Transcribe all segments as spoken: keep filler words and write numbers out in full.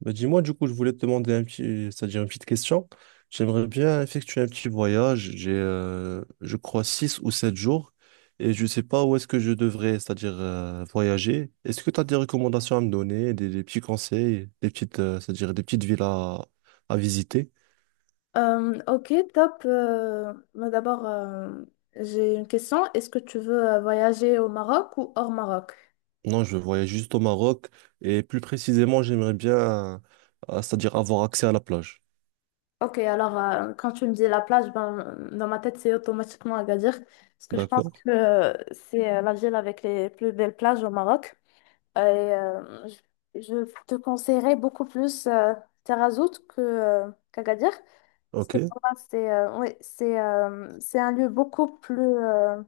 Bah, dis-moi, du coup, je voulais te demander un petit, c'est-à-dire une petite question. J'aimerais bien effectuer un petit voyage. J'ai, euh, je crois, six ou sept jours et je ne sais pas où est-ce que je devrais, c'est-à-dire euh, voyager. Est-ce que tu as des recommandations à me donner, des, des petits conseils, des petites, euh, c'est-à-dire des petites villes à, à visiter? Euh, ok, top. Euh, mais d'abord, euh, j'ai une question. Est-ce que tu veux euh, voyager au Maroc ou hors Maroc? Non, je voyage juste au Maroc et plus précisément, j'aimerais bien, euh, c'est-à-dire avoir accès à la plage. Ok, alors euh, quand tu me dis la plage, ben, dans ma tête, c'est automatiquement Agadir. Parce que je pense D'accord? que euh, c'est euh, la ville avec les plus belles plages au Maroc. Et euh, je, je te conseillerais beaucoup plus euh, Taghazout que, euh, qu'Agadir. Parce Ok. que pour moi, c'est euh, ouais, c'est euh, c'est un lieu beaucoup plus, euh,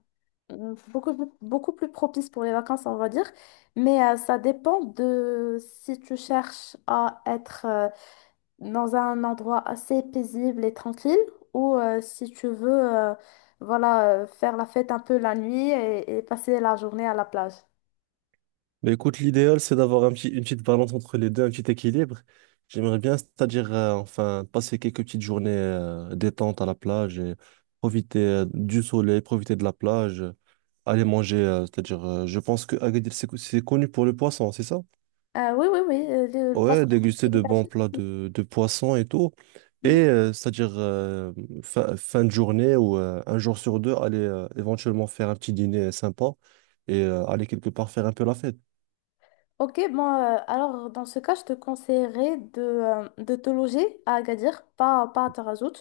mmh, beaucoup, plus- beaucoup plus propice pour les vacances, on va dire. Mais euh, ça dépend de si tu cherches à être euh, dans un endroit assez paisible et tranquille ou euh, si tu veux euh, voilà, euh, faire la fête un peu la nuit et, et passer la journée à la plage. Mais écoute, l'idéal, c'est d'avoir un petit, une petite balance entre les deux, un petit équilibre. J'aimerais bien, c'est-à-dire, euh, enfin, passer quelques petites journées euh, détente à la plage et profiter euh, du soleil, profiter de la plage, euh, aller manger. Euh, c'est-à-dire, euh, je pense que Agadir, c'est co- c'est connu pour le poisson, c'est ça? Euh, oui, oui, oui, euh, le, le Ouais, passeport est déguster de bons établi. plats de, de poisson et tout. Et euh, c'est-à-dire, euh, fin, fin de journée ou euh, un jour sur deux, aller euh, éventuellement faire un petit dîner sympa et euh, aller quelque part faire un peu la fête. Ok, bon, euh, alors dans ce cas, je te conseillerais de, euh, de te loger à Agadir, pas, pas à Tarazout.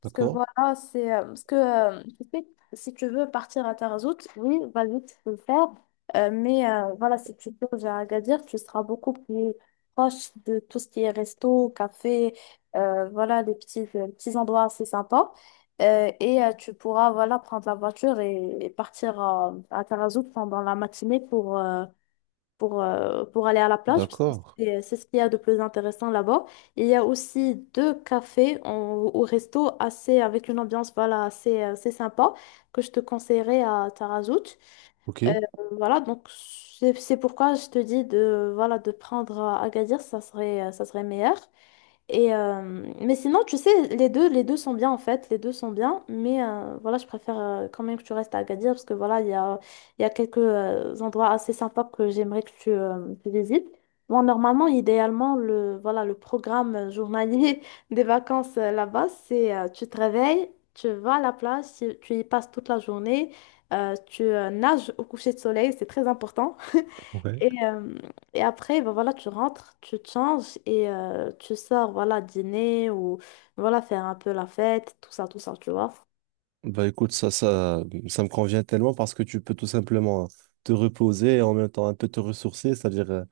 Parce que D'accord? voilà, c'est. Euh, parce que euh, tu sais, si tu veux partir à Tarazout, oui, vas-y, tu peux le faire. Euh, mais euh, voilà, si tu te loges à Agadir, tu seras beaucoup plus proche de tout ce qui est resto, café, euh, voilà, des petits, des petits endroits assez sympas. Euh, et euh, tu pourras voilà, prendre la voiture et, et partir à, à Tarazout pendant la matinée pour. euh, pour, euh, pour aller à la plage, parce que D'accord. c'est c'est ce qu'il y a de plus intéressant là-bas. Et Il y a aussi deux cafés en- au resto assez, avec une ambiance voilà, assez, euh, assez sympa que je te conseillerais à Tarazout. Ok. Euh, voilà, donc c'est c'est pourquoi je te dis de, voilà, de prendre euh, Agadir, ça serait, euh, ça serait meilleur. Et, euh, mais sinon, tu sais, les deux, les deux sont bien en fait, les deux sont bien, mais euh, voilà, je préfère euh, quand même que tu restes à Agadir parce que voilà, il y a, il y a quelques euh, endroits assez sympas que j'aimerais que tu, euh, tu visites. Bon, normalement, idéalement, le, voilà, le programme journalier des vacances euh, là-bas, c'est euh, tu te réveilles, tu vas à la plage, tu tu y passes toute la journée. Euh, tu euh, nages au coucher de soleil, c'est très important. Ouais. Et, euh, et après, ben voilà, tu rentres, tu te changes et euh, tu sors, voilà, dîner ou voilà, faire un peu la fête, tout ça, tout ça, tu vois. Bah écoute, ça, ça, ça me convient tellement parce que tu peux tout simplement te reposer et en même temps un peu te ressourcer, c'est-à-dire euh,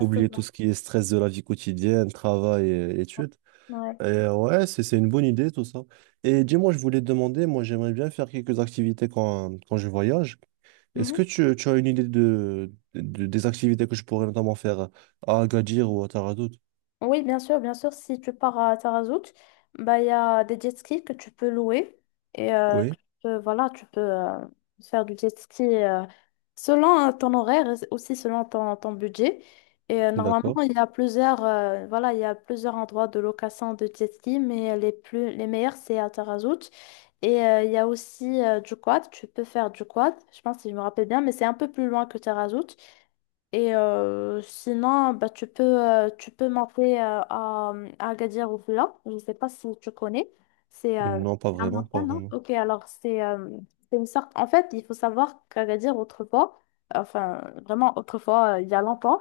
oublier tout ce qui est stress de la vie quotidienne, travail et études. Ouais. Et euh, ouais, c'est, c'est une bonne idée tout ça. Et dis-moi, je voulais te demander, moi j'aimerais bien faire quelques activités quand, quand je voyage. Est-ce que tu, tu as une idée de, de- des activités que je pourrais notamment faire à Agadir ou à Taradout? Oui, bien sûr, bien sûr. Si tu pars à Tarazout, bah, il y a des jet skis que tu peux louer. Et euh, que Oui, tu peux- Voilà, tu peux euh, faire du jet ski euh, selon euh, ton horaire, et aussi selon ton, ton budget. Et euh, normalement, d'accord. il y a plusieurs, euh, voilà, il y a plusieurs endroits de location de jet ski, mais les plus, les meilleurs, c'est à Tarazout. Et euh, il y a aussi euh, du quad. Tu peux faire du quad, je pense, si je me rappelle bien, mais c'est un peu plus loin que Tarazout. Et euh, sinon, bah, tu peux, euh, tu peux monter euh, à, euh, à Agadir Oufla. Je ne sais pas si tu connais. C'est euh, Non, pas un vraiment, pas montagne, non? vraiment. Ok, alors c'est euh, c'est une sorte. En fait, il faut savoir qu'Agadir, autrefois, enfin, vraiment autrefois, euh, il y a longtemps,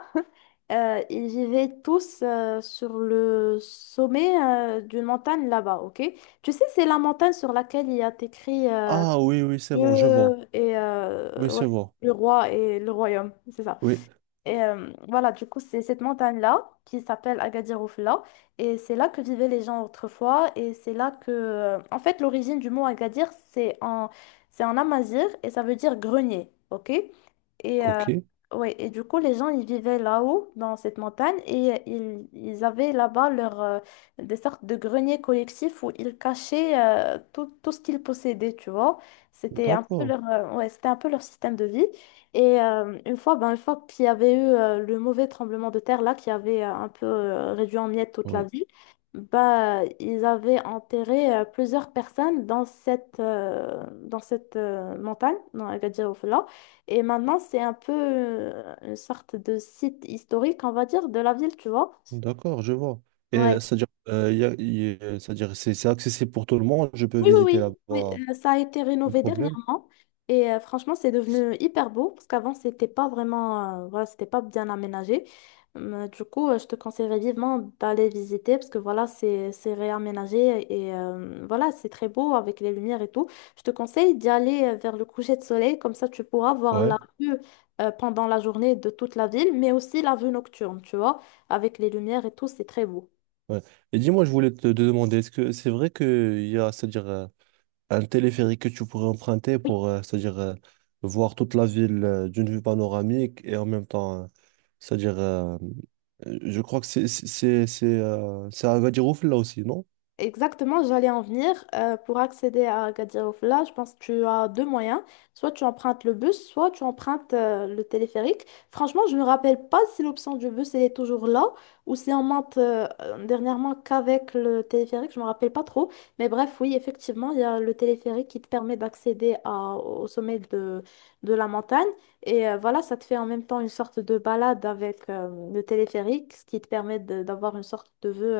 euh, ils vivaient tous euh, sur le sommet euh, d'une montagne là-bas, ok? Tu sais, c'est la montagne sur laquelle il y a écrit euh, Ah oui, oui, c'est bon, Dieu je vois. et euh, Oui, ouais, c'est bon. le roi et le royaume, c'est ça. Oui, Et euh, voilà, du coup, c'est cette montagne-là qui s'appelle Agadir Oufla. Et c'est là que vivaient les gens autrefois. Et c'est là que. Euh, En fait, l'origine du mot Agadir, c'est en, c'est en amazigh et ça veut dire grenier. Ok? Et, euh, ok. ouais, et du coup, les gens, ils vivaient là-haut, dans cette montagne. Et euh, ils, ils avaient là-bas leur, euh, des sortes de greniers collectifs où ils cachaient euh, tout, tout ce qu'ils possédaient, tu vois. C'était un peu D'accord. Leur, euh, ouais, c'était un peu leur système de vie. Et euh, une fois, ben, une fois qu'il y avait eu euh, le mauvais tremblement de terre là, qui avait euh, un peu euh, réduit en miettes toute la Oui, ville, bah, ils avaient enterré euh, plusieurs personnes dans cette, euh, dans cette euh, montagne, dans Agadir Oufella. Et maintenant, c'est un peu euh, une sorte de site historique, on va dire, de la ville, tu vois. d'accord, je vois. Et Ouais. c'est-à-dire, euh, y a- y a- c'est-à-dire, c'est c'est accessible pour tout le monde. Je peux Oui, oui, visiter oui. là-bas Oui, sans euh, ça a été rénové problème. dernièrement et euh, franchement, c'est devenu hyper beau parce qu'avant, c'était pas vraiment, euh, voilà, c'était pas bien aménagé. Mais du coup, euh, je te conseillerais vivement d'aller visiter parce que voilà, c'est c'est réaménagé et euh, voilà, c'est très beau avec les lumières et tout. Je te conseille d'y aller euh, vers le coucher de soleil, comme ça tu pourras voir Ouais, la vue euh, pendant la journée de toute la ville, mais aussi la vue nocturne, tu vois, avec les lumières et tout, c'est très beau. ouais. Et dis-moi, je voulais te, te demander, est-ce que c'est vrai qu'il y a, c'est-à-dire, euh, un téléphérique que tu pourrais emprunter pour, euh, c'est-à-dire, euh, voir toute la ville euh, d'une vue panoramique et en même temps, euh, c'est-à-dire, euh, euh, je crois que c'est c'est c'est c'est euh, c'est à Agadir Oufel, là aussi, non? Exactement, j'allais en venir. Euh, pour accéder à Agadir Oufla, je pense que tu as deux moyens. Soit tu empruntes le bus, soit tu empruntes euh, le téléphérique. Franchement, je ne me rappelle pas si l'option du bus elle est toujours là ou si on monte euh, euh, dernièrement qu'avec le téléphérique. Je ne me rappelle pas trop. Mais bref, oui, effectivement, il y a le téléphérique qui te permet d'accéder à- au sommet de, de la montagne. Et euh, voilà, ça te fait en même temps une sorte de balade avec euh, le téléphérique, ce qui te permet de- d'avoir une sorte de vue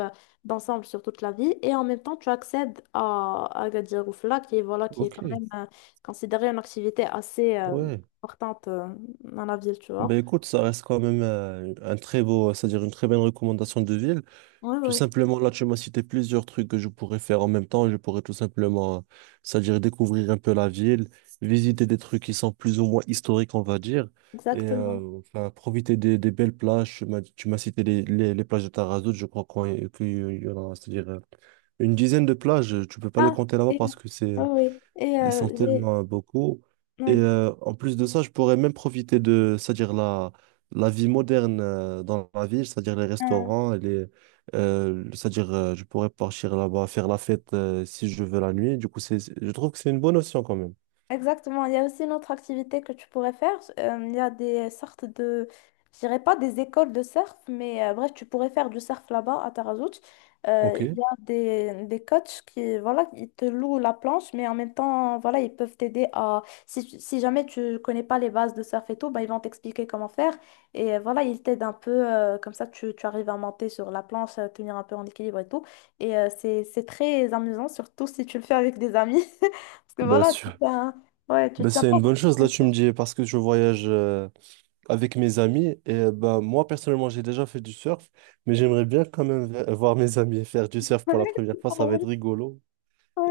d'ensemble sur toute la vie et en même temps tu accèdes à à Agadir Oufla qui est voilà qui est Ok, quand même euh, considérée une activité assez euh, ouais. importante euh, dans la ville, tu vois. Ben écoute, ça reste quand même euh, un très beau, c'est-à-dire une très bonne recommandation de ville. Oui, Tout oui, simplement, là, tu m'as cité plusieurs trucs que je pourrais faire en même temps. Je pourrais tout simplement, euh, c'est-à-dire découvrir un peu la ville, visiter des trucs qui sont plus ou moins historiques, on va dire, et euh, exactement. enfin, profiter des, des belles plages. Tu m'as tu m'as cité les, les, les plages de Tarazout, je crois qu'on- qu'il y en a, c'est-à-dire euh, une dizaine de plages. Tu peux pas les Ah. compter là-bas Et, parce que oui, c'est oui. Et ils sont euh, J'ai... tellement beaucoup. Et ouais. euh, en plus de ça, je pourrais même profiter de, c'est-à-dire la, la vie moderne euh, dans la ville, c'est-à-dire les Euh, restaurants, et les, euh, c'est-à-dire euh, je pourrais partir là-bas, faire la fête euh, si je veux la nuit. Du coup, c'est, c'est- je trouve que c'est une bonne option quand même. Exactement. Il y a aussi une autre activité que tu pourrais faire. Euh, il y a des sortes de, je dirais pas des écoles de surf, mais euh, bref, tu pourrais faire du surf là-bas à Tarazout. Ok. Euh, il y a des, des coachs qui, voilà, ils te louent la planche, mais en même temps, voilà, ils peuvent t'aider à, si, tu- si jamais tu connais pas les bases de surf et tout, bah, ils vont t'expliquer comment faire. Et euh, voilà, ils t'aident un peu, euh, comme ça, tu, tu arrives à monter sur la planche, à tenir un peu en équilibre et tout. Et euh, c'est, c'est très amusant, surtout si tu le fais avec des amis. Parce que Bah, voilà, tu sûr. fais un- ouais, tu Bah, tiens c'est pas une bonne chose, là vraiment et tu me tout. dis, parce que je voyage euh, avec mes amis et euh, bah, moi personnellement j'ai déjà fait du surf, mais j'aimerais bien quand même v- voir mes amis faire du surf pour la première fois, ça va Pardon, être juste- rigolo.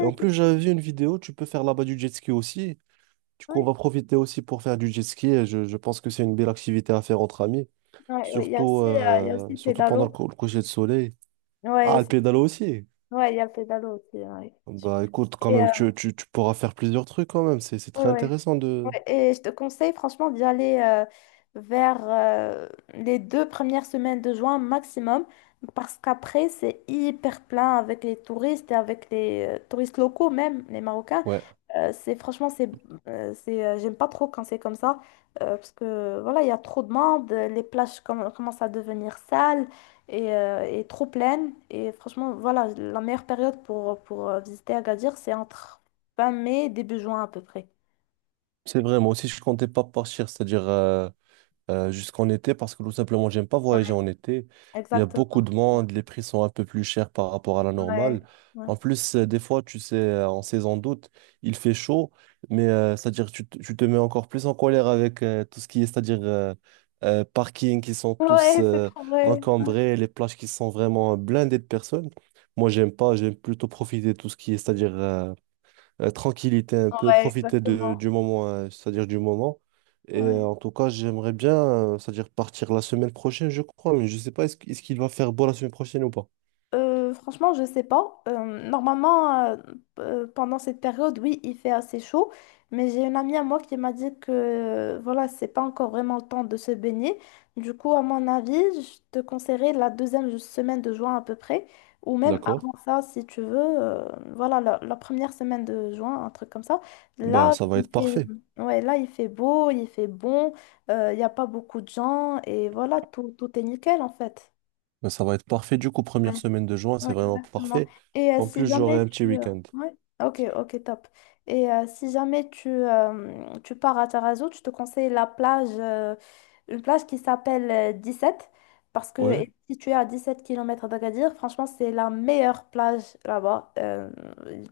Et en plus, tu- j'avais vu une vidéo, tu peux faire là-bas du jet ski aussi. Du coup, on ouais, va profiter aussi pour faire du jet ski. Et je, je pense que c'est une belle activité à faire entre amis, ouais, ouais. Il y a surtout, aussi, euh, il y a euh, aussi le surtout pendant le, pédalo. cou- le coucher de soleil. Ouais, Ah, le c'est- pédalo aussi. ouais, il y a le pédalo aussi. Ouais. Bah écoute, quand Et, euh, même, tu, tu, tu pourras faire plusieurs trucs quand même. C'est, c'est ouais, très ouais, intéressant de… ouais. Et je te conseille franchement d'y aller euh, vers euh, les deux premières semaines de juin maximum, parce qu'après, c'est hyper plein avec les touristes et avec les euh, touristes locaux même, les Marocains. Ouais, Euh, c'est franchement c'est euh, c'est euh, J'aime pas trop quand c'est comme ça, euh, parce que voilà il y a trop de monde, euh, les plages comm- commencent à devenir sales et, euh, et trop pleines et franchement voilà la meilleure période pour pour euh, visiter Agadir c'est entre fin mai et début juin à peu près. c'est vrai, moi aussi, je comptais pas partir, c'est-à-dire... euh, euh, jusqu'en été parce que tout simplement, j'aime pas voyager Ouais. en été. Il y a beaucoup Exactement. de monde, les prix sont un peu plus chers par rapport à la Ouais, normale. ouais, En plus, euh, des fois, tu sais, euh, en saison d'août, il fait chaud, mais euh, c'est-à-dire tu, te tu te mets encore plus en colère avec euh, tout ce qui est, c'est-à-dire euh, euh, parking qui sont tous ouais. C'est euh, trop vrai. encombrés, les plages qui sont vraiment blindées de personnes. Moi, j'aime pas, j'aime plutôt profiter de tout ce qui est, c'est-à-dire euh, euh, tranquillité un peu, Ouais, profiter de, exactement. du moment, euh, c'est-à-dire du moment. Et Ouais. euh, en tout cas, j'aimerais bien, euh, c'est-à-dire partir la semaine prochaine, je crois, mais je ne sais pas, est-ce, qu- est-ce qu'il va faire beau la semaine prochaine ou pas? Euh, franchement, je sais pas. Euh, normalement, euh, euh, pendant cette période, oui, il fait assez chaud. Mais j'ai une amie à moi qui m'a dit que euh, voilà, c'est pas encore vraiment le temps de se baigner. Du coup, à mon avis, je te conseillerais la deuxième semaine de juin à peu près, ou même D'accord. avant ça, si tu veux. Euh, voilà, la, la première semaine de juin, un truc comme ça. Bah, Là, ça va il être fait, parfait. ouais, là, il fait beau, il fait bon. Euh, il n'y a pas beaucoup de gens, et voilà, tout, tout est nickel en fait. Bah, ça va être parfait. Du coup, première semaine de juin, Ouais, c'est vraiment exactement. parfait. Et euh, En Si plus, j'aurai jamais un petit tu... euh, week-end. Ouais. Ah, ok, ok, top. Et euh, si jamais tu, euh, tu pars à Tarazu, je te conseille la plage, euh, une plage qui s'appelle euh, sept parce que Ouais? est située à dix-sept kilomètres d'Agadir, franchement, c'est la meilleure plage là-bas. Euh,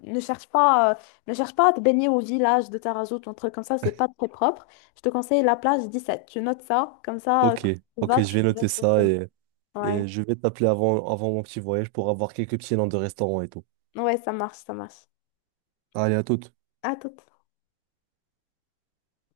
ne cherche pas, euh, Ne cherche pas à te baigner au village de Tarazu, ton truc comme ça, c'est pas très propre. Je te conseille la plage dix-sept. Tu notes ça, comme ça, Ok. quand tu Ok, vas, je tu vais y vas noter ça directement. et, Ouais, et je vais t'appeler avant, avant mon petit voyage pour avoir quelques petits noms de restaurants et tout. ouais, ça marche, ça marche. Allez, à toutes. À tout.